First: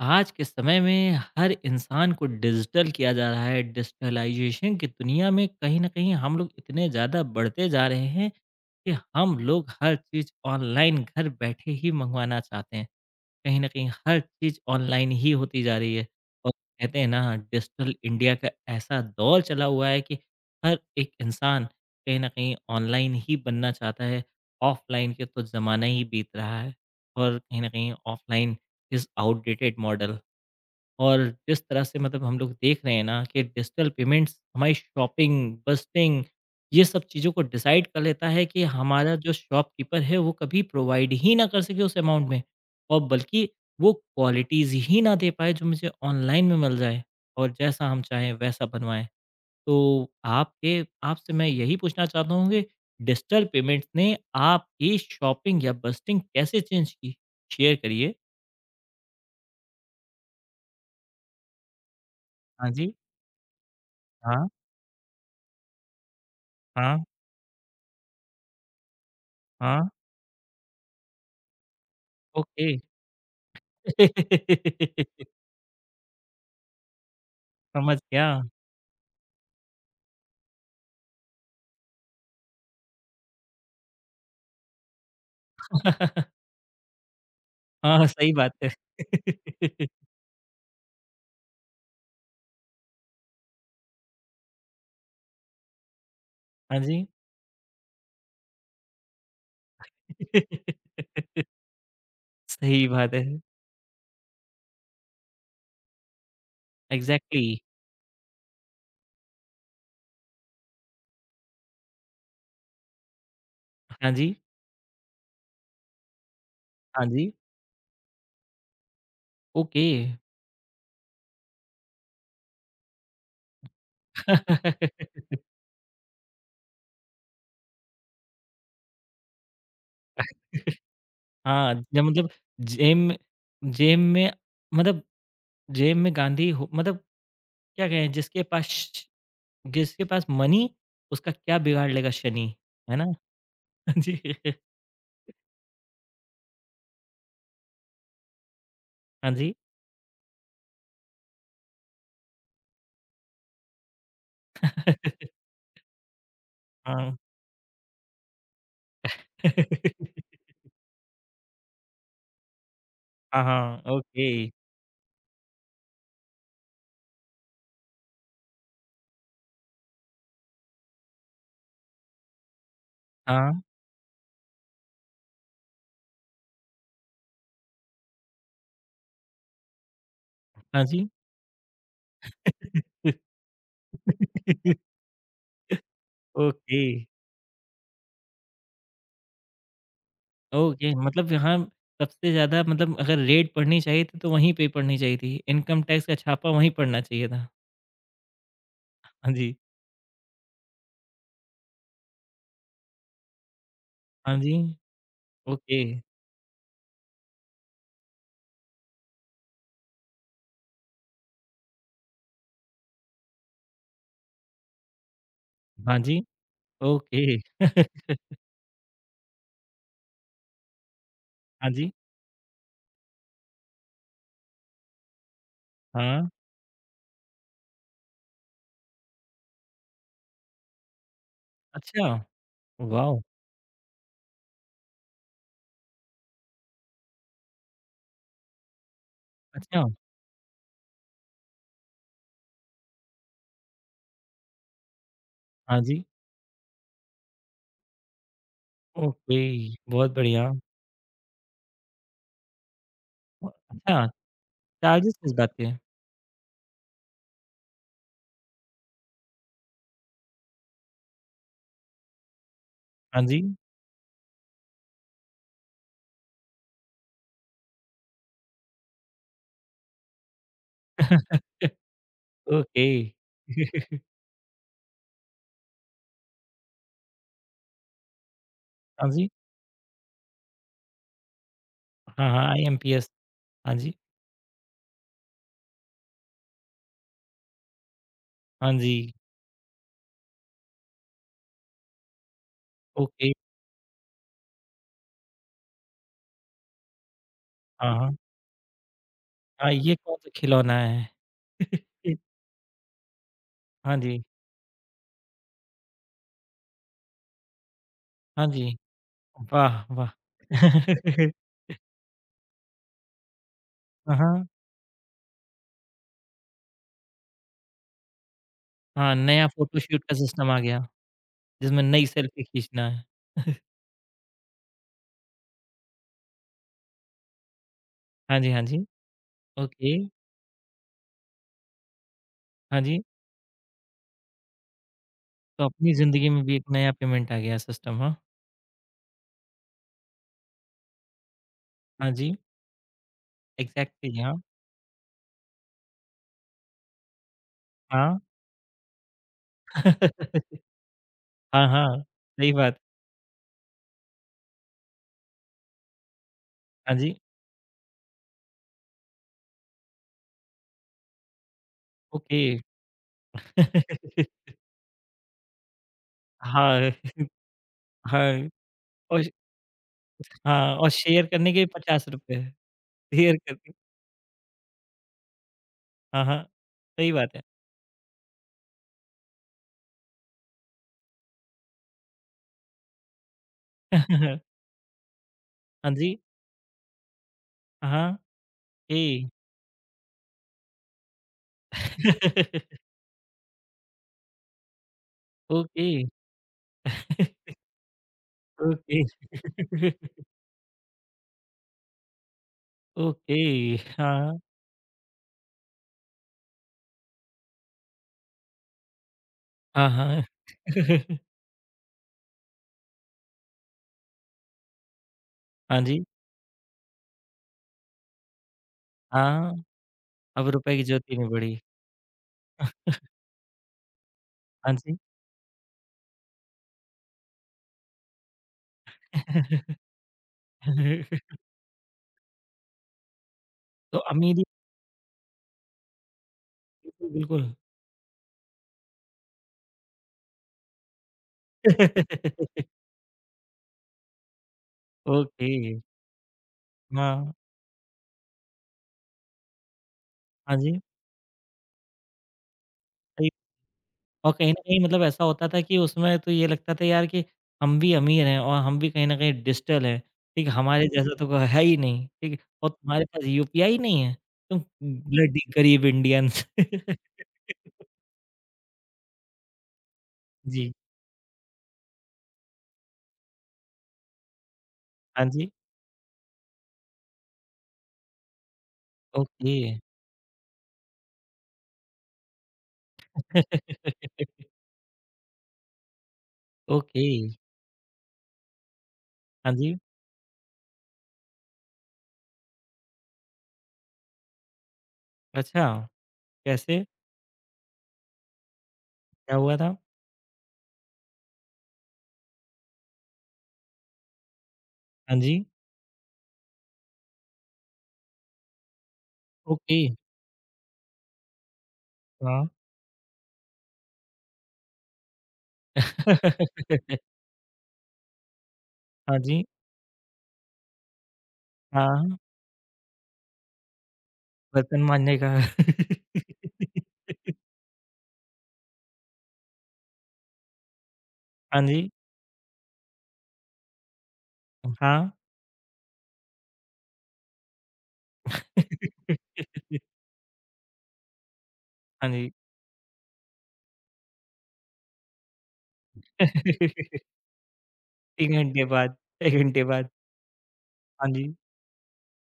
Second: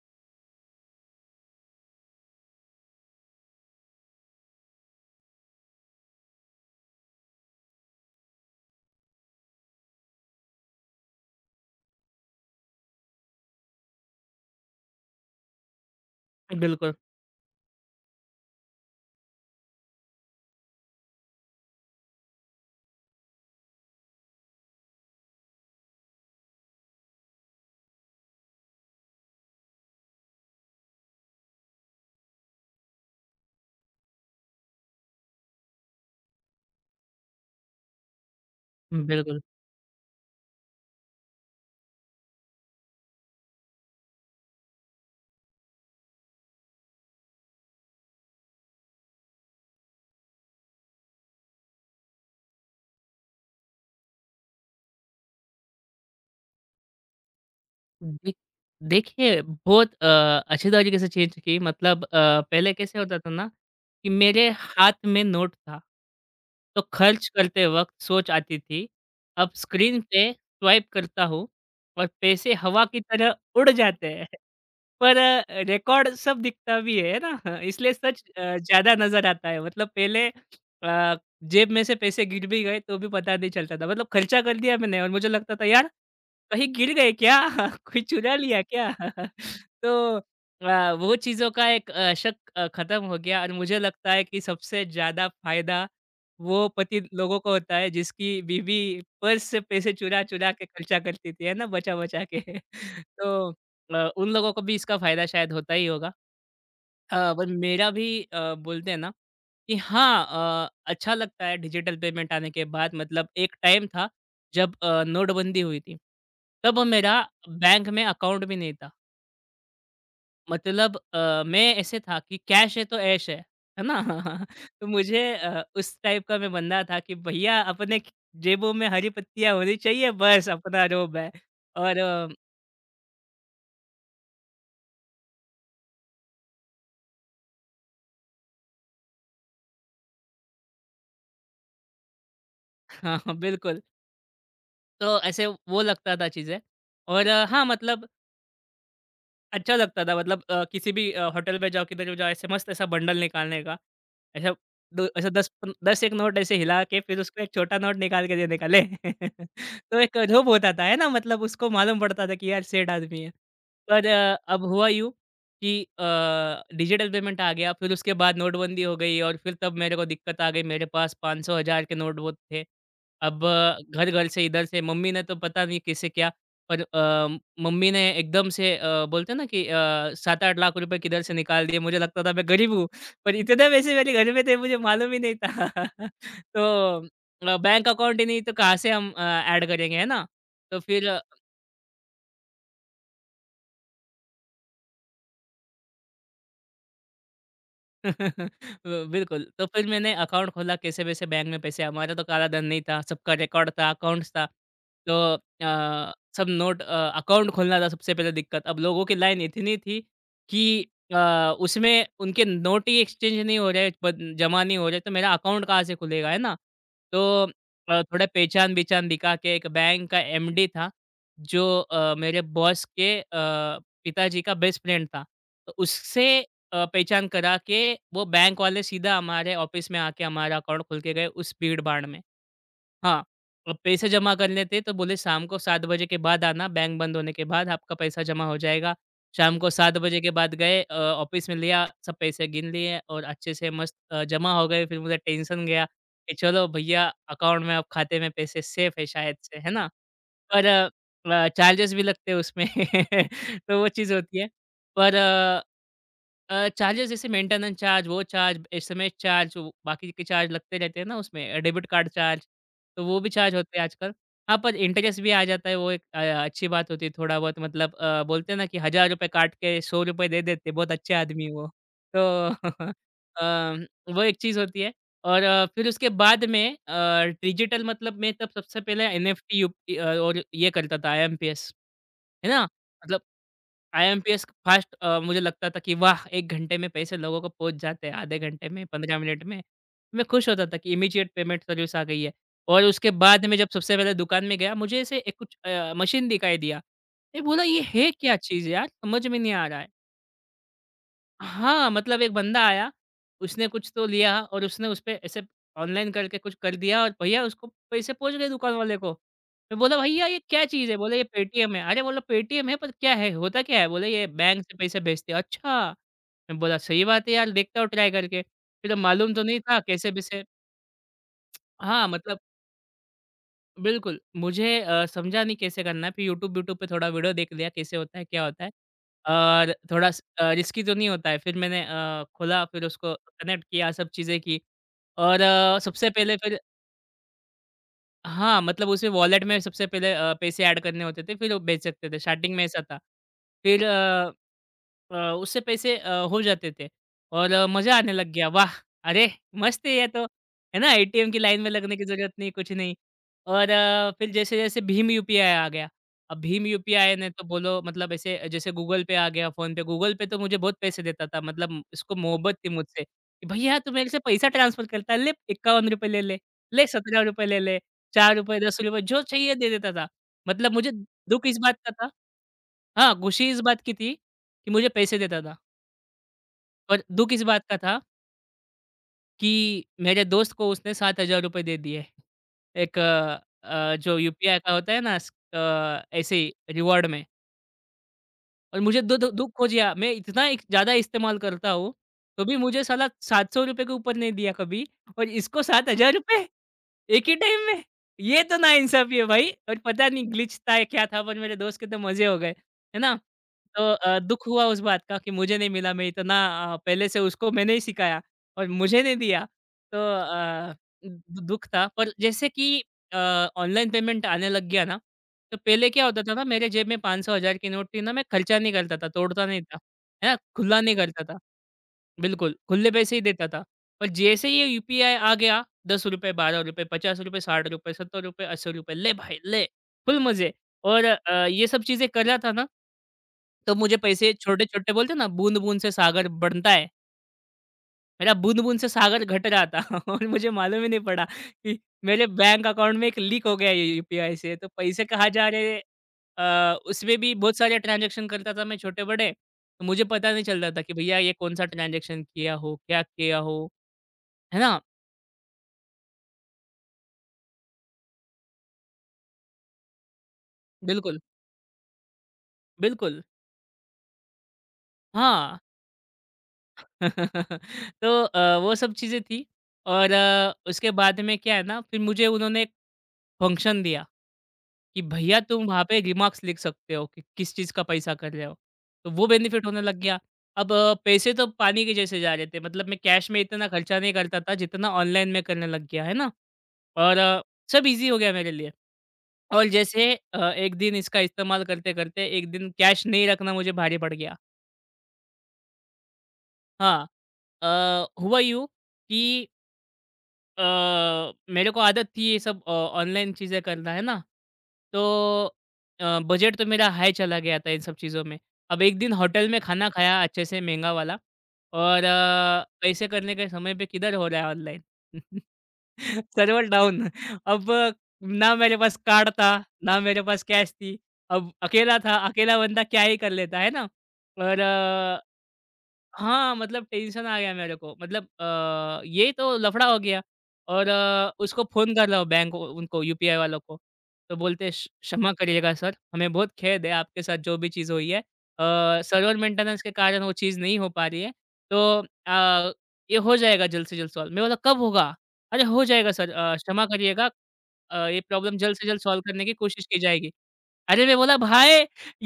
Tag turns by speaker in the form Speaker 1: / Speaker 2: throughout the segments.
Speaker 1: आज के समय में हर इंसान को डिजिटल किया जा रहा है। डिजिटलाइजेशन की दुनिया में कहीं ना कहीं हम लोग इतने ज़्यादा बढ़ते जा रहे हैं कि हम लोग हर चीज़ ऑनलाइन घर बैठे ही मंगवाना चाहते हैं। कहीं ना कहीं हर चीज़ ऑनलाइन ही होती जा रही है और
Speaker 2: बिल्कुल,
Speaker 1: कहते हैं ना, डिजिटल इंडिया का ऐसा दौर चला हुआ है कि हर एक इंसान कहीं ना कहीं ऑनलाइन ही बनना चाहता है। ऑफलाइन के तो ज़माना ही बीत रहा है और कहीं ना कहीं ऑफलाइन इज़ आउटडेटेड मॉडल। और जिस तरह से मतलब हम लोग देख रहे हैं ना कि डिजिटल पेमेंट्स हमारी शॉपिंग, बस्टिंग, ये सब चीज़ों को डिसाइड कर लेता है कि हमारा जो
Speaker 2: बिल्कुल।
Speaker 1: शॉपकीपर है वो कभी प्रोवाइड ही ना कर सके उस अमाउंट में और बल्कि वो क्वालिटीज़ ही ना दे पाए जो मुझे ऑनलाइन में मिल जाए और जैसा हम चाहें वैसा बनवाएँ। तो आपके आपसे मैं यही पूछना चाहता हूँ कि डिजिटल पेमेंट्स ने आपकी शॉपिंग या बस्टिंग कैसे चेंज की? शेयर करिए।
Speaker 2: दे देखिए, बहुत अच्छी तरीके से चेंज की मतलब
Speaker 1: हाँ
Speaker 2: पहले
Speaker 1: जी।
Speaker 2: कैसे होता था ना कि
Speaker 1: हाँ,
Speaker 2: मेरे हाथ में नोट था, तो
Speaker 1: हाँ,
Speaker 2: खर्च करते वक़्त सोच आती थी। अब
Speaker 1: हाँ।
Speaker 2: स्क्रीन पे स्वाइप करता हूँ और पैसे
Speaker 1: ओके।
Speaker 2: हवा की तरह उड़ जाते हैं। पर रिकॉर्ड सब दिखता भी है ना? इसलिए
Speaker 1: समझ
Speaker 2: सच
Speaker 1: गया।
Speaker 2: ज़्यादा नज़र आता है। मतलब पहले अ, जेब में से पैसे गिर भी गए तो भी पता नहीं चलता था। मतलब खर्चा कर दिया मैंने और मुझे लगता था यार कहीं गिर गए क्या? कोई
Speaker 1: हाँ, सही
Speaker 2: चुरा
Speaker 1: बात
Speaker 2: लिया
Speaker 1: है।
Speaker 2: क्या? तो वो चीज़ों का एक शक ख़त्म हो गया और मुझे लगता है कि सबसे ज़्यादा फ़ायदा वो
Speaker 1: हाँ
Speaker 2: पति
Speaker 1: जी।
Speaker 2: लोगों को होता है जिसकी बीवी पर्स से पैसे चुरा-चुरा के खर्चा करती थी, है ना? बचा-बचा के।
Speaker 1: सही बात है।
Speaker 2: तो उन लोगों को भी इसका फ़ायदा शायद होता ही होगा। पर
Speaker 1: एग्ज़ैक्टली।
Speaker 2: मेरा भी बोलते हैं ना कि हाँ, अच्छा लगता है डिजिटल पेमेंट आने के बाद मतलब एक टाइम था
Speaker 1: हाँ जी,
Speaker 2: जब नोटबंदी हुई थी। तब
Speaker 1: हाँ
Speaker 2: मेरा
Speaker 1: जी,
Speaker 2: बैंक में अकाउंट भी नहीं था।
Speaker 1: ओके।
Speaker 2: मतलब मैं ऐसे था कि कैश है तो ऐश है। है ना? तो मुझे उस टाइप का मैं बंदा था कि भैया अपने ख जेबों में हरी पत्तियाँ होनी चाहिए बस अपना रोब है।
Speaker 1: हाँ,
Speaker 2: और
Speaker 1: जब मतलब जेब में जेब में मतलब जेब में गांधी हो मतलब क्या कहें जिसके पास मनी, उसका क्या बिगाड़ लेगा शनि, है ना?
Speaker 2: हाँ, बिल्कुल।
Speaker 1: हाँ जी,
Speaker 2: तो ऐसे वो लगता था चीज़ें और हाँ, मतलब
Speaker 1: हाँ जी।
Speaker 2: अच्छा लगता था मतलब किसी भी होटल पे जाओ, किधर भी जाओ, ऐसे मस्त ऐसा बंडल निकालने का। ऐसा दो ऐसा 10 पन 10 एक नोट ऐसे हिला के
Speaker 1: हाँ।
Speaker 2: फिर उसको एक छोटा नोट निकाल के देने का, ले। तो एक लोभ होता था, है ना? मतलब उसको मालूम पड़ता था कि यार सेठ आदमी है।
Speaker 1: हाँ, हाँ,
Speaker 2: पर
Speaker 1: ओके।
Speaker 2: अब हुआ यूँ कि डिजिटल पेमेंट आ गया, फिर उसके बाद नोटबंदी हो गई और फिर तब मेरे को दिक्कत आ गई। मेरे पास 500 हज़ार के नोट वो थे। अब
Speaker 1: हाँ।
Speaker 2: घर-घर से, इधर से मम्मी ने तो पता नहीं किसे क्या और मम्मी ने एकदम से बोलते हैं ना कि 7-8 लाख
Speaker 1: हाँ
Speaker 2: रुपए
Speaker 1: जी।
Speaker 2: किधर से निकाल दिए। मुझे लगता था मैं गरीब हूँ, पर इतने पैसे मेरे घर में थे मुझे मालूम ही नहीं था। तो
Speaker 1: ओके,
Speaker 2: बैंक अकाउंट ही नहीं तो कहाँ से हम ऐड करेंगे, है ना? तो
Speaker 1: ओके।
Speaker 2: फिर
Speaker 1: मतलब यहाँ सबसे ज़्यादा मतलब अगर रेड पढ़नी चाहिए थी तो वहीं पे पढ़नी चाहिए थी। इनकम टैक्स का छापा वहीं पड़ना चाहिए था।
Speaker 2: ब
Speaker 1: हाँ
Speaker 2: बिल्कुल,
Speaker 1: जी,
Speaker 2: तो फिर मैंने अकाउंट खोला कैसे-वैसे बैंक में पैसे हमारा तो काला धन नहीं था, सबका रिकॉर्ड था, अकाउंट्स
Speaker 1: हाँ
Speaker 2: था।
Speaker 1: जी,
Speaker 2: तो
Speaker 1: ओके,
Speaker 2: सब नोट अकाउंट खोलना था सबसे पहले दिक्कत। अब लोगों की लाइन इतनी थी कि अ, उसमें उनके नोट ही एक्सचेंज नहीं हो रहे, बद जमा नहीं हो रहे, तो मेरा अकाउंट कहाँ से
Speaker 1: हाँ जी,
Speaker 2: खुलेगा, है ना? तो
Speaker 1: ओके,
Speaker 2: थोड़ा पहचान-बिहचान दिखा के एक बैंक का एमडी था, जो
Speaker 1: हाँ जी,
Speaker 2: मेरे बॉस के पिताजी का बेस्ट फ्रेंड था। तो उससे
Speaker 1: हाँ,
Speaker 2: पहचान करा के वो बैंक वाले सीधा हमारे ऑफिस में आके हमारा अकाउंट खोल के गए उस भीड़-भाड़
Speaker 1: अच्छा,
Speaker 2: में। हाँ,
Speaker 1: वॉव!
Speaker 2: अब पैसे जमा करने थे तो बोले शाम को 7 बजे के बाद आना, बैंक बंद होने के बाद आपका पैसा जमा हो जाएगा। शाम को
Speaker 1: अच्छा,
Speaker 2: 7 बजे के बाद गए ऑफिस में लिया, सब पैसे गिन लिए और अच्छे से मस्त जमा हो गए। फिर मुझे टेंशन
Speaker 1: हाँ
Speaker 2: गया
Speaker 1: जी,
Speaker 2: कि चलो भईया अकाउंट में अब खाते में पैसे सेफ है शायद
Speaker 1: ओके,
Speaker 2: से, है ना?
Speaker 1: बहुत बढ़िया।
Speaker 2: पर चार्जेस भी लगते हैं उसमें तो वो
Speaker 1: अच्छा,
Speaker 2: चीज़ होती है।
Speaker 1: चार्जेस
Speaker 2: पर
Speaker 1: किस बात के हैं?
Speaker 2: चार्जेस जैसे मेंटेनेंस चार्ज, वो चार्ज, एसएमएस चार्ज, वो बाकी के चार्ज लगते रहते हैं ना उसमें डेबिट कार्ड चार्ज, तो वो
Speaker 1: हाँ
Speaker 2: भी
Speaker 1: जी,
Speaker 2: चार्ज होते हैं आजकल। हाँ, पर इंटरेस्ट भी आ जाता है, वो एक अच्छी बात होती है थोड़ा बहुत मतलब बोलते हैं ना कि हज़ार रुपए काट के ₹100 दे देते, बहुत अच्छे आदमी है वो। तो
Speaker 1: ओके,
Speaker 2: अम, वो एक चीज़ होती है और फिर उसके बाद में डिजिटल मतलब मैं तब सबसे पहले
Speaker 1: हाँ जी,
Speaker 2: एनएफटी और ये करता था आईएमपीएस,
Speaker 1: हाँ, हाँ,
Speaker 2: है ना?
Speaker 1: आईएमपीएस,
Speaker 2: मतलब
Speaker 1: हाँ जी,
Speaker 2: आईएमपीएस फास्ट मुझे लगता था कि वाह! 1 घंटे में पैसे लोगों को पहुँच जाते हैं, आधे घंटे
Speaker 1: हाँ
Speaker 2: में,
Speaker 1: जी,
Speaker 2: 15 मिनट में। मैं खुश होता था कि इमीडिएट पेमेंट सर्विस आ गई है और उसके
Speaker 1: ओके,
Speaker 2: बाद में जब सबसे पहले दुकान में गया, मुझे ऐसे एक कुछ मशीन दिखाई दिया। मैं बोला, "ये
Speaker 1: हाँ,
Speaker 2: है
Speaker 1: हाँ।
Speaker 2: क्या चीज़ यार? समझ में नहीं आ
Speaker 1: हाँ,
Speaker 2: रहा है।"
Speaker 1: ये कौन-सा खिलौना है?
Speaker 2: हाँ, मतलब एक बंदा आया, उसने कुछ
Speaker 1: हाँ
Speaker 2: तो
Speaker 1: जी,
Speaker 2: लिया और उसने उसपे ऐसे ऑनलाइन करके कुछ कर दिया और भैया उसको पैसे पहुँच
Speaker 1: हाँ
Speaker 2: गए दुकान
Speaker 1: जी।
Speaker 2: वाले को। मैं
Speaker 1: वाह!
Speaker 2: बोला,
Speaker 1: वाह!
Speaker 2: "भैया ये क्या चीज़ है?" बोले, "ये पेटीएम है।" अरे बोला, "पेटीएम है पर क्या है? होता क्या है?" बोले,
Speaker 1: हाँ,
Speaker 2: "ये
Speaker 1: हाँ।
Speaker 2: बैंक से पैसे भेजते हैं।" अच्छा! मैं बोला, "सही बात है यार, देखता हूँ ट्राई करके।" फिर अब
Speaker 1: हाँ,
Speaker 2: मालूम तो
Speaker 1: नया
Speaker 2: नहीं था
Speaker 1: फ़ोटोशूट का
Speaker 2: कैसे-वैसे
Speaker 1: सिस्टम आ गया, जिसमें नई
Speaker 2: हाँ, मतलब
Speaker 1: सेल्फ़ी खींचना है।
Speaker 2: बिल्कुल, मुझे समझा नहीं कैसे करना है, फिर यूट्यूब व्यूट्यूब पे थोड़ा वीडियो देख लिया कैसे होता है,
Speaker 1: हाँ
Speaker 2: क्या
Speaker 1: जी, हाँ
Speaker 2: होता है?
Speaker 1: जी।
Speaker 2: और
Speaker 1: ओके,
Speaker 2: थोड़ा रिस्की तो नहीं होता है, फिर मैंने खोला
Speaker 1: हाँ
Speaker 2: फिर
Speaker 1: जी।
Speaker 2: उसको कनेक्ट किया, सब चीज़ें की और
Speaker 1: तो अपनी
Speaker 2: सबसे
Speaker 1: ज़िंदगी
Speaker 2: पहले
Speaker 1: में भी
Speaker 2: फिर
Speaker 1: एक नया पेमेंट आ गया सिस्टम, हाँ।
Speaker 2: हाँ, मतलब उसमें वॉलेट में सबसे पहले पैसे ऐड करने होते थे, फिर वो बेच
Speaker 1: हाँ
Speaker 2: सकते थे,
Speaker 1: जी,
Speaker 2: स्टार्टिंग में ऐसा था। फिर
Speaker 1: एग्ज़ैक्टली हाँ,
Speaker 2: उससे पैसे हो जाते थे और मज़ा आने
Speaker 1: हाँ।
Speaker 2: लग गया। वाह! अरे, मस्त है ये तो, है ना? एटीएम की लाइन
Speaker 1: हाँ,
Speaker 2: में लगने
Speaker 1: हाँ,
Speaker 2: की ज़रूरत नहीं,
Speaker 1: सही
Speaker 2: कुछ
Speaker 1: बात।
Speaker 2: नहीं। और फिर जैसे-जैसे भीम यूपीआई आ गया। अब भीम
Speaker 1: हाँ जी,
Speaker 2: यूपीआई ने तो बोलो मतलब ऐसे जैसे गूगल पे आ गया, फ़ोन पे गूगल पे तो मुझे बहुत पैसे देता था, मतलब इसको मोहब्बत
Speaker 1: ओके।
Speaker 2: थी मुझसे कि भैया तू मेरे से पैसा ट्रांसफ़र करता है, ले ₹51 ले ले, ले
Speaker 1: हाँ,
Speaker 2: ₹17 ले ले।
Speaker 1: हाँ
Speaker 2: ₹4 ₹10
Speaker 1: और
Speaker 2: जो चाहिए दे देता था। मतलब
Speaker 1: हाँ और
Speaker 2: मुझे
Speaker 1: शेयर
Speaker 2: दुःख
Speaker 1: करने के
Speaker 2: इस
Speaker 1: भी
Speaker 2: बात का था
Speaker 1: ₹50
Speaker 2: हाँ,
Speaker 1: शेयर
Speaker 2: खुशी इस
Speaker 1: करके
Speaker 2: बात की थी कि मुझे पैसे देता था।
Speaker 1: हाँ, हाँ,
Speaker 2: पर
Speaker 1: सही
Speaker 2: दुःख
Speaker 1: बात है।
Speaker 2: इस बात का था कि मेरे दोस्त को उसने ₹7,000 दे दिए। एक जो यूपीआई का होता है ना
Speaker 1: हाँ जी।
Speaker 2: ऐसे ही रिवॉर्ड में।
Speaker 1: हाँ,
Speaker 2: और मुझे दु
Speaker 1: ए
Speaker 2: दु दुःख हो गया मैं इतना एक ज़्यादा इस्तेमाल करता हूँ, तो भी मुझे साला ₹700 के ऊपर नहीं दिया कभी और इसको
Speaker 1: ओके,
Speaker 2: ₹7,000 एक ही टाइम में! ये तो
Speaker 1: ओके,
Speaker 2: नाइंसाफ़ी है भाई और पता नहीं ग्लिच था या क्या था पर मेरे दोस्त के तो मज़े हो गए, है ना?
Speaker 1: ओके,
Speaker 2: तो
Speaker 1: हाँ,
Speaker 2: दुःख हुआ उस बात का कि मुझे नहीं मिला मैं इतना पहले से उसको मैंने ही सिखाया और मुझे नहीं दिया।
Speaker 1: हाँ,
Speaker 2: तो
Speaker 1: हाँ।
Speaker 2: दु दुःख था पर जैसे कि अ, ऑनलाइन पेमेंट आने लग गया ना, तो
Speaker 1: हाँ
Speaker 2: पहले
Speaker 1: जी,
Speaker 2: क्या होता था ना मेरे जेब में 500, 1000 की नोट थी ना मैं खर्चा नहीं करता था, तोड़ता
Speaker 1: हाँ,
Speaker 2: नहीं था, है ना?
Speaker 1: अब रुपए
Speaker 2: खुला
Speaker 1: की
Speaker 2: नहीं
Speaker 1: ज्योति
Speaker 2: करता
Speaker 1: नहीं
Speaker 2: था।
Speaker 1: बुड़ी।
Speaker 2: बिल्कुल, खुले पैसे ही देता था। पर जैसे ही ये
Speaker 1: हाँ जी।
Speaker 2: यूपीआई आ गया ₹10, ₹12, ₹50, ₹60, ₹70, ₹80 ले भाई ले, फुल मज़े। और ये सब चीज़ें कर रहा था ना, तो मुझे
Speaker 1: तो
Speaker 2: पैसे
Speaker 1: अमीरी
Speaker 2: छोटे-छोटे बोलते हैं ना बूँद-बूँद से सागर बनता है।
Speaker 1: बिल्कुल, बिल्कुल।
Speaker 2: मेरा बूँद-बूँद से सागर घट रहा था और मुझे मालूम ही नहीं पड़ा कि मेरे बैंक अकाउंट में एक लीक हो गया है ये यूपीआई से, तो पैसे कहाँ जा
Speaker 1: ओके,
Speaker 2: रहे हैं। उसमें
Speaker 1: हाँ,
Speaker 2: भी बहुत सारे ट्रांज़ैक्शन करता था मैं छोटे-बड़े, तो मुझे पता नहीं
Speaker 1: हाँ
Speaker 2: चलता
Speaker 1: जी,
Speaker 2: था कि भैया ये कौन-सा ट्रांज़ैक्शन किया हो, क्या
Speaker 1: सही।
Speaker 2: किया हो,
Speaker 1: और कहीं न
Speaker 2: है
Speaker 1: कहीं
Speaker 2: ना?
Speaker 1: मतलब ऐसा होता था कि उसमें तो ये लगता था यार कि हम भी अमीर हैं और हम भी कहीं न कहीं डिजिटल हैं, ठीक है? हमारे जैसा
Speaker 2: बिल्कुल,
Speaker 1: तो कोई है ही नहीं, ठीक है? और तुम्हारे
Speaker 2: बिल्कुल,
Speaker 1: पास यूपीआई नहीं है? तुम ब्लडी
Speaker 2: हाँ।
Speaker 1: गरीब इंडियंस।
Speaker 2: तो वो सब चीज़ें थी और
Speaker 1: जी।
Speaker 2: उसके बाद में क्या है ना, फिर मुझे उन्होंने एक फ़ंक्शन दिया। कि
Speaker 1: हाँ
Speaker 2: भैया
Speaker 1: जी।
Speaker 2: तुम वहाँ पे रिमार्क्स लिख सकते हो कि किस चीज़ का पैसा कर रहे हो। तो वो
Speaker 1: ओके।
Speaker 2: बेनिफिट होने लग गया। अब पैसे तो पानी के जैसे जा रहे थे। मतलब मैं कैश में इतना खर्चा नहीं करता था जितना ऑनलाइन में करने लग गया, है ना?
Speaker 1: ओके।
Speaker 2: और सब ईज़ी हो गया मेरे लिए।
Speaker 1: हाँ
Speaker 2: और
Speaker 1: जी।
Speaker 2: जैसे एक दिन इसका इस्तेमाल करते-करते एक दिन कैश नहीं रखना मुझे भारी पड़ गया।
Speaker 1: अच्छा, कैसे?
Speaker 2: हाँ, हुआ यूँ
Speaker 1: क्या
Speaker 2: कि
Speaker 1: हुआ था?
Speaker 2: अ, मेरे को आदत थी ये सब ऑनलाइन चीज़ें करना, है ना?
Speaker 1: हाँ जी।
Speaker 2: तो बजट तो मेरा हाई चला गया था इन सब चीज़ों में। अब एक दिन होटल में
Speaker 1: ओके।
Speaker 2: खाना खाया अच्छे से महँगा वाला और
Speaker 1: हाँ।
Speaker 2: पैसे करने के समय पे किधर हो रहा है ऑनलाइन? Server down. अब ना मेरे पास
Speaker 1: हाँ
Speaker 2: कार्ड
Speaker 1: जी।
Speaker 2: था, ना मेरे पास कैश थी। अब अकेला
Speaker 1: हाँ,
Speaker 2: था, अकेला बंदा क्या ही कर लेता, है ना? और
Speaker 1: बर्तन माँजने का।
Speaker 2: हाँ, मतलब टेंशन आ गया मेरे को मतलब ये तो लफड़ा हो गया। और
Speaker 1: हाँ
Speaker 2: उसको
Speaker 1: जी।
Speaker 2: फ़ोन कर रहा हूँ बैंक उनको यूपीआई वालों को, तो बोलते हैं, "क्ष
Speaker 1: हाँ।
Speaker 2: क्षमा करिएगा सर, हमें बहुत खेद है आपके साथ जो भी चीज़ हुई है। सर्वर मेंटेनेंस के कारण वो चीज़ नहीं हो पा रही है, तो
Speaker 1: हाँ जी।
Speaker 2: ये हो जाएगा जल्द से जल्द सॉल्व।" मैं बोला, "कब होगा?" "अरे, हो जाएगा सर क्षमा करिएगा ये
Speaker 1: 1
Speaker 2: प्रॉब्लम
Speaker 1: घंटे
Speaker 2: जल्द से
Speaker 1: बाद
Speaker 2: जल्द सॉल्व
Speaker 1: 1
Speaker 2: करने की
Speaker 1: घंटे
Speaker 2: कोशिश
Speaker 1: बाद,
Speaker 2: की जाएगी।" अरे,
Speaker 1: हाँ
Speaker 2: मैं
Speaker 1: जी।
Speaker 2: बोला भाई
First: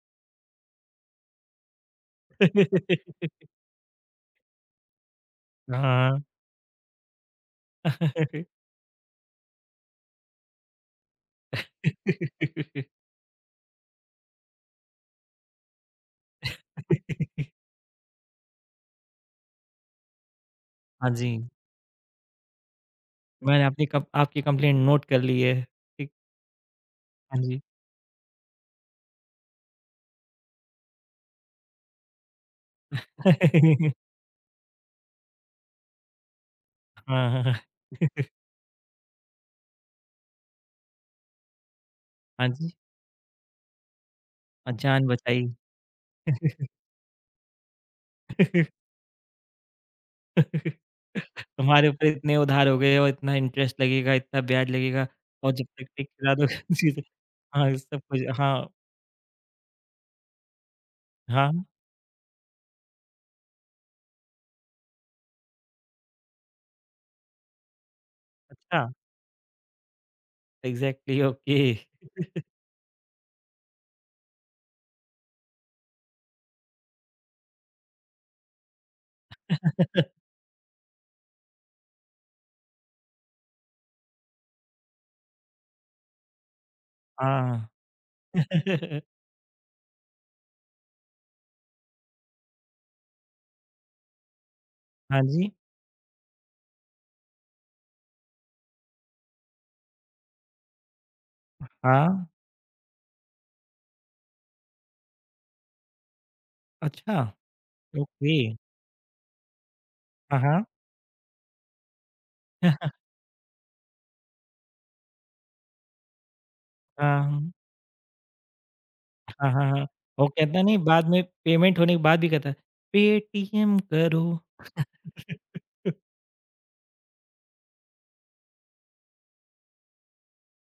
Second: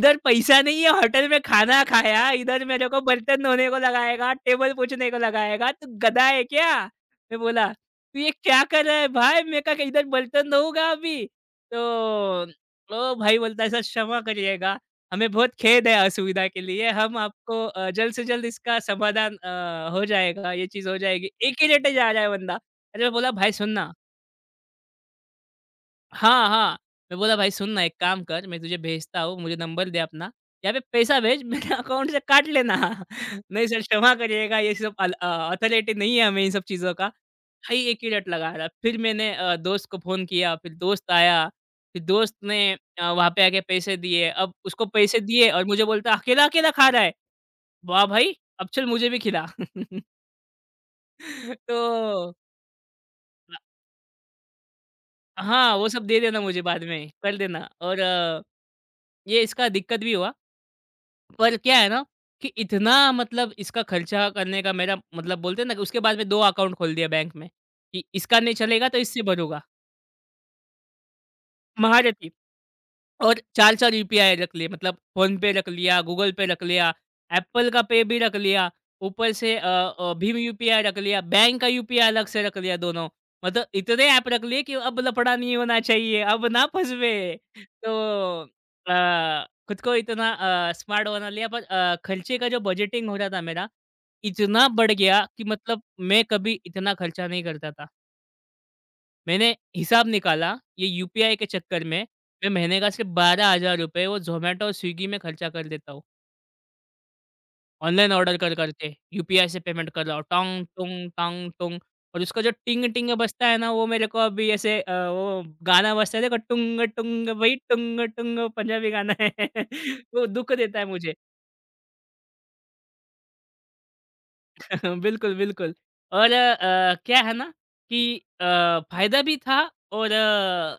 Speaker 2: इधर पैसा नहीं है होटल में खाना खाया, इधर मेरे को बर्तन धोने को लगाएगा, टेबल पोंछने को लगाएगा, तू
Speaker 1: हाँ।
Speaker 2: गधा है क्या? मैं बोला, "तू ये क्या कर रहा है भाई?" मैं कहा कि इधर बर्तन धोऊँगा अभी। तो ओ भाई बोलता है, "सर क्षमा करिएगा, हमें बहुत खेद है असुविधा के लिए, हम आपको जल्द से जल्द इसका समाधान हो जाएगा, ये चीज़ हो
Speaker 1: हाँ जी।
Speaker 2: जाएगी।" एक ही लेटे जा रहा है बंदा। अरे, मैं बोला भाई
Speaker 1: मैंने
Speaker 2: सुन
Speaker 1: अपनी
Speaker 2: ना।
Speaker 1: कम आपकी कंप्लेंट नोट कर ली है, ठीक।
Speaker 2: हाँ, हाँ। मैं बोला
Speaker 1: हाँ
Speaker 2: भाई
Speaker 1: जी।
Speaker 2: सुन ना एक काम कर मैं तुझे भेजता हूँ, मुझे नंबर दे अपना, या फिर पैसा भेज मेरे अकाउंट से काट लेना। नहीं सर क्षमा करिएगा ये सब अथॉरिटी नहीं है हमें इन सब चीज़ों का।
Speaker 1: हाँ, हाँ।
Speaker 2: भाई एक ही रट लगा रहा। फिर मैंने दोस्त को फ़ोन किया, फिर दोस्त आया, फिर दोस्त
Speaker 1: हाँ
Speaker 2: ने
Speaker 1: जी,
Speaker 2: वहाँ पे आके पैसे दिए। अब
Speaker 1: और
Speaker 2: उसको
Speaker 1: जान
Speaker 2: पैसे
Speaker 1: बचाई।
Speaker 2: दिए और मुझे बोलता है अकेला-अकेला खा रहा है। वाह भाई! अब चल मुझे भी खिला।
Speaker 1: तुम्हारे ऊपर
Speaker 2: तो
Speaker 1: इतने उधार हो गए और इतना इंटरेस्ट लगेगा, इतना ब्याज लगेगा और जब
Speaker 2: हाँ,
Speaker 1: तक
Speaker 2: वो
Speaker 1: नहीं
Speaker 2: सब दे
Speaker 1: खिला
Speaker 2: देना
Speaker 1: दोगे
Speaker 2: मुझे बाद
Speaker 1: चीज़ें
Speaker 2: में, कर देना
Speaker 1: हाँ,
Speaker 2: और
Speaker 1: सब कुछ हाँ,
Speaker 2: ये इसका दिक्कत भी हुआ। पर
Speaker 1: हाँ,
Speaker 2: क्या है ना कि इतना मतलब इसका खर्चा करने का मेरा मतलब बोलते हैं ना कि उसके बाद में 2 अकाउंट खोल दिया बैंक में, कि इसका नहीं
Speaker 1: अच्छा,
Speaker 2: चलेगा तो इससे भरूँगा।
Speaker 1: Exactly, okay.
Speaker 2: महारथी। और 4-4 यूपीआई रख लिए मतलब फ़ोनपे रख लिया, गूगल पे रख लिया, एप्पल का पे भी रख लिया, ऊपर से भीम यूपीआई रख लिया, बैंक का यूपीआई अलग से रख लिया दोनों। मतलब इतने ऐप रख लिए कि अब लफड़ा नहीं होना चाहिए, अब ना फँसवे।
Speaker 1: हाँ।
Speaker 2: तो खुद को इतना स्मार्ट बना लिया पर खर्चे का जो बजटिंग हो रहा था मेरा, इतना बढ़
Speaker 1: हाँ
Speaker 2: गया कि
Speaker 1: जी।
Speaker 2: मतलब मैं कभी इतना खर्चा नहीं करता था। मैंने हिसाब निकाला, ये यूपीआई के चक्कर में
Speaker 1: हाँ,
Speaker 2: मैं महीने का सिर्फ़ ₹12,000 वो ज़ोमैटो और स्विगी में खर्चा कर देता हूँ।
Speaker 1: अच्छा,
Speaker 2: ऑनलाइन
Speaker 1: ओके,
Speaker 2: ऑर्डर कर करके, यूपीआई से पेमेंट कर रहा हूँ।
Speaker 1: हाँ, हाँ।
Speaker 2: टोंग, टोंग, टांग, टोंग। और उसका जो टिंग-टिंग बजता है ना, वो मेरे को अभी ऐसे वो गाना बजता है देखो टुंग
Speaker 1: हाँ,
Speaker 2: टुंग
Speaker 1: हाँ,
Speaker 2: भई टुंग टुंग पंजाबी गाना है।
Speaker 1: हाँ, हाँ। वो
Speaker 2: वो दुःख
Speaker 1: कहता नहीं,
Speaker 2: देता है
Speaker 1: बाद
Speaker 2: मुझे।
Speaker 1: में पेमेंट होने के बाद भी कहता है, पेटीएम करो।
Speaker 2: बिल्कुल, बिल्कुल। और क्या है ना कि अ, फ़ायदा भी था और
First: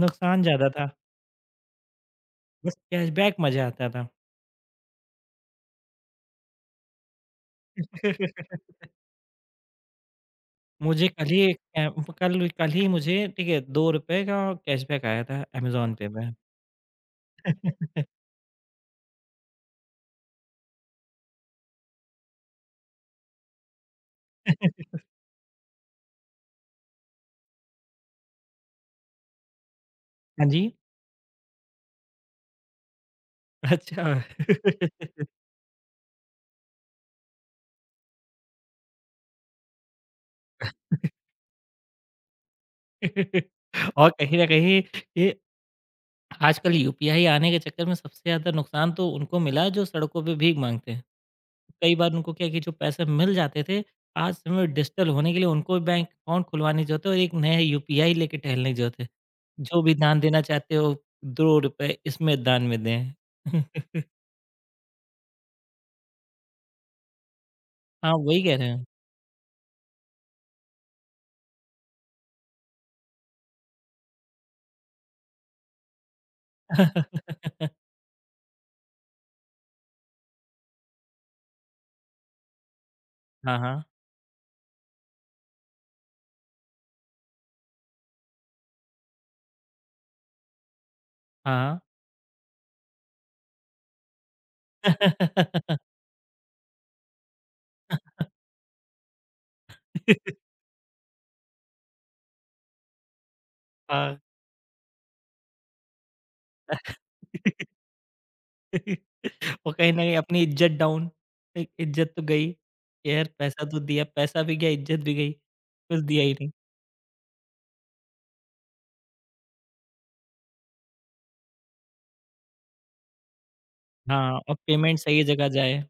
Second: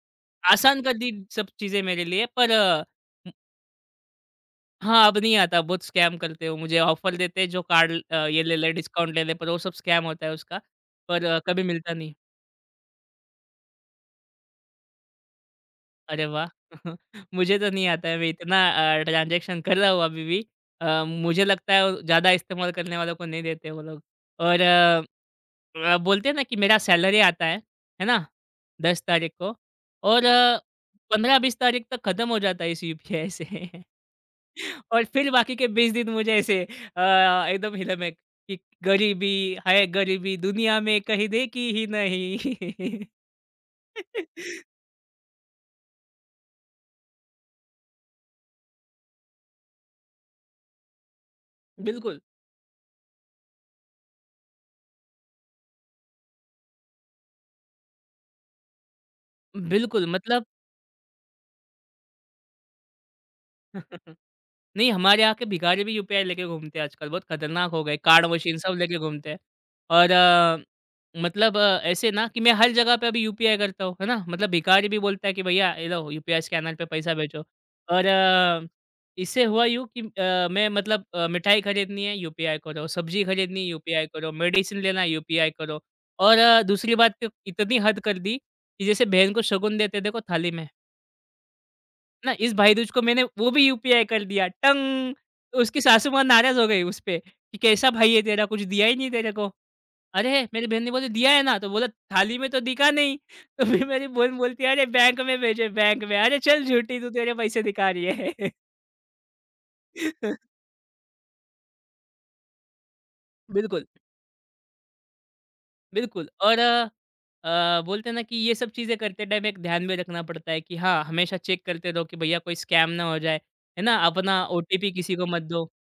Speaker 1: नुकसान ज़्यादा
Speaker 2: आसान
Speaker 1: था,
Speaker 2: कर दी सब चीज़ें मेरे लिए पर
Speaker 1: बस कैशबैक मज़ा आता था।
Speaker 2: हाँ, अब नहीं आता, बहुत स्कैम करते हो। मुझे ऑफर देते हैं जो कार्ड ये ले ले, डिस्काउंट ले ले, पर वो सब स्कैम होता है उसका।
Speaker 1: मुझे कल
Speaker 2: पर
Speaker 1: ही एक
Speaker 2: कभी मिलता नहीं।
Speaker 1: कल कल ही मुझे ठीक है ₹2 का कैशबैक आया था अमेज़न पे
Speaker 2: अरे
Speaker 1: में।
Speaker 2: वाह! मुझे तो नहीं आता है, मैं इतना ट्रांज़ैक्शन कर रहा हूँ अभी भी। मुझे लगता है वो ज़्यादा इस्तेमाल करने वालों को नहीं देते वो लोग। और बोलते हैं ना कि मेरा सैलरी आता है ना? 10 तारीख को और
Speaker 1: हाँ जी,
Speaker 2: 15-20 तारीख तक खत्म हो जाता है इस यूपीआई से।
Speaker 1: अच्छा।
Speaker 2: और फिर बाकी के 20 दिन मुझे ऐसे एकदम हिला में कि गरीबी है, गरीबी दुनिया में कहीं देखी ही नहीं।
Speaker 1: और कहीं न कहीं ये आजकल यूपीआई आने के चक्कर में सबसे ज़्यादा नुकसान तो उनको मिला है जो सड़कों पे भीख माँगते हैं। कई बार
Speaker 2: बिल्कुल,
Speaker 1: उनको क्या है कि जो पैसे मिल जाते थे, आज समय में डिजिटल होने के लिए उनको बैंक अकाउंट खुलवाने की ज़रूरत है और एक नया यूपीआई लेके टहलने की ज़रूरत है। जो भी
Speaker 2: बिल्कुल
Speaker 1: दान देना
Speaker 2: मतलब
Speaker 1: चाहते हो, ₹2 इसमें दान में दें।
Speaker 2: नहीं, हमारे यहाँ के भिखारी भी यूपीआई लेके घूमते हैं आजकल, बहुत खतरनाक हो गए।
Speaker 1: हाँ,
Speaker 2: कार्ड
Speaker 1: वही कह
Speaker 2: मशीन
Speaker 1: रहे
Speaker 2: सब
Speaker 1: हैं।
Speaker 2: लेके घूमते हैं और मतलब ऐसे ना कि मैं हर जगह पे अभी यूपीआई करता हूँ, है ना? मतलब भिखारी भी बोलता है कि भैया ये लो यूपीआई स्कैनर पे पैसा भेजो। और इससे हुआ यूँ कि मैं मतलब मिठाई खरीदनी है यूपीआई करो, सब्जी
Speaker 1: हाँ,
Speaker 2: खरीदनी है
Speaker 1: हाँ।
Speaker 2: यूपीआई करो, मेडिसिन लेना है यूपीआई करो। और दूसरी बात तो इतनी हद कर दी कि जैसे बहन को शगुन देते देखो थाली में।
Speaker 1: हाँ,
Speaker 2: ना इस भाई-दूज को मैंने वो भी यूपीआई कर दिया टंग! तो उसकी सासू माँ नाराज़ हो गई उसपे कि कैसा भाई है तेरा कुछ दिया ही नहीं तेरे को। अरे! मेरी बहन ने बोली दिया है ना, तो बोला थाली में तो दिखा नहीं। तो फिर मेरी
Speaker 1: हाँ।
Speaker 2: बहन बोलती है अरे बैंक में भेजे बैंक में, अरे चल
Speaker 1: हाँ।
Speaker 2: झूठी तू तेरे पैसे दिखा रही है।
Speaker 1: और कहीं न कहीं अपनी इज़्ज़त डाउन, एक इज़्ज़त तो गई, कि यार पैसा तो
Speaker 2: बिल्कुल,
Speaker 1: दिया, पैसा भी गया, इज़्ज़त भी गई, कुछ दिया
Speaker 2: बिल्कुल।
Speaker 1: ही नहीं।
Speaker 2: और बोलते हैं ना कि ये सब चीज़ें करते टाइम एक ध्यान में रखना पड़ता है कि हाँ, हमेशा चेक करते रहो कि भैया कोई स्कैम ना हो जाए, है ना?
Speaker 1: हाँ,
Speaker 2: अपना
Speaker 1: और
Speaker 2: ओटीपी
Speaker 1: पेमेंट
Speaker 2: किसी
Speaker 1: सही
Speaker 2: को मत
Speaker 1: जगह
Speaker 2: दो।
Speaker 1: जाए।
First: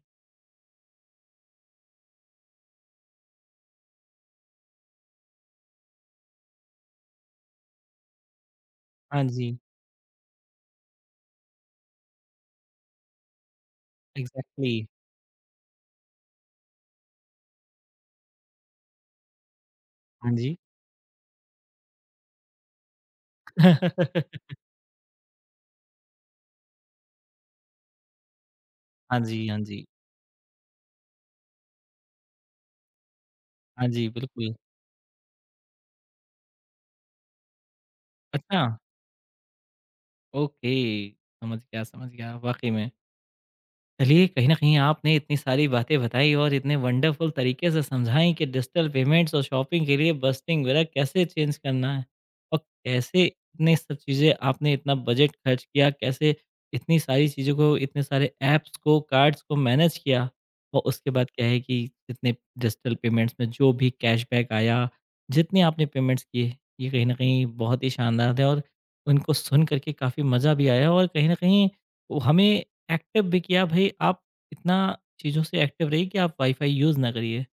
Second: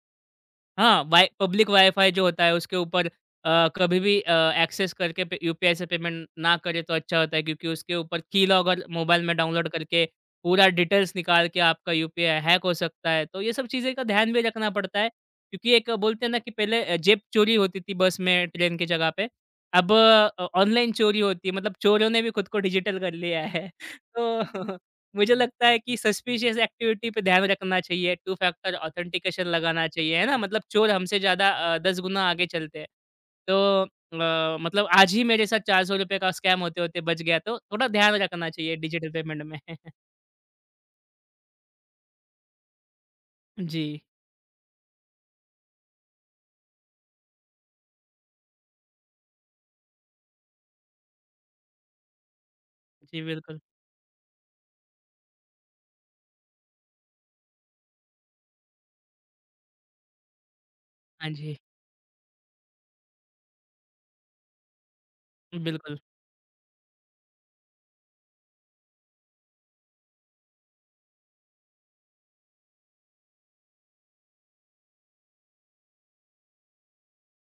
Speaker 2: हाँ, वाई पब्लिक वाईफ़ाई जो होता है उसके ऊपर कभी भी एक्सेस करके पे यूपीआई से पेमेंट ना करे तो अच्छा होता है क्योंकि उसके ऊपर कीलॉगर
Speaker 1: हाँ
Speaker 2: मोबाइल में
Speaker 1: जी,
Speaker 2: डाउनलोड करके पूरा डिटेल्स निकाल के आपका यूपीआई हैक हो सकता है। तो ये सब चीज़ें का ध्यान भी रखना
Speaker 1: एग्ज़ैक्टली।
Speaker 2: पड़ता है क्योंकि एक बोलते हैं ना कि पहले जेब चोरी होती थी बस में, ट्रेन की जगह पे। अब
Speaker 1: हाँ जी।
Speaker 2: ऑनलाइन चोरी होती है मतलब चोरों ने भी खुद को डिजिटल कर लिया है। तो मुझे लगता है कि सस्पिशियस एक्टिविटी पे ध्यान रखना चाहिए, टू फैक्टर
Speaker 1: हाँ
Speaker 2: ऑथेंटिकेशन
Speaker 1: जी, हाँ जी।
Speaker 2: लगाना चाहिए, है ना? मतलब चोर हमसे ज़्यादा 10 गुना आगे चलते हैं। तो
Speaker 1: हाँ जी, बिल्कुल।
Speaker 2: मतलब आज ही मेरे साथ ₹400 का स्कैम होते-होते बच गया, तो थोड़ा ध्यान रखना
Speaker 1: अच्छा,
Speaker 2: चाहिए डिजिटल पेमेंट में।
Speaker 1: ओके, समझ गया, वाक़ई में।
Speaker 2: जी,
Speaker 1: चलिए कहीं न कहीं आपने इतनी सारी बातें बताई और इतने वंडरफुल तरीके से समझाई कि डिजिटल पेमेंट्स और शॉपिंग के लिए बस्टिंग वगैरह कैसे चेंज करना है और
Speaker 2: जी,
Speaker 1: कैसे
Speaker 2: बिल्कुल।
Speaker 1: इतनी सब चीज़ें आपने इतना बजट खर्च किया, कैसे इतनी सारी चीज़ों को, इतने सारे ऐप्स को, कार्ड्स को मैनेज किया और उसके बाद
Speaker 2: हाँ
Speaker 1: क्या
Speaker 2: जी,
Speaker 1: है कि जितने डिजिटल पेमेंट्स में जो भी कैशबैक आया, जितने आपने
Speaker 2: बिल्कुल,
Speaker 1: पेमेंट्स किए, ये कहीं न कहीं बहुत ही शानदार थे और उनको सुन कर के काफ़ी मज़ा भी आया और कहीं न कहीं वो हमें एक्टिव भी किया। भई आप इतना चीज़ों से एक्टिव रहिए कि आप वाई-फाई यूज़ ना करिए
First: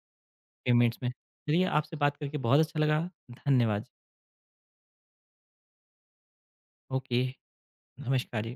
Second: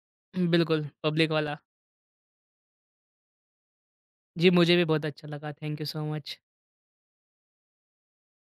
Speaker 2: बिल्कुल,
Speaker 1: पेमेंट्स में।
Speaker 2: पब्लिक वाला।
Speaker 1: चलिए आपसे बात करके बहुत अच्छा लगा। धन्यवाद।
Speaker 2: जी, मुझे भी बहुत अच्छा लगा। Thank you so much.
Speaker 1: Okay, नमस्कार।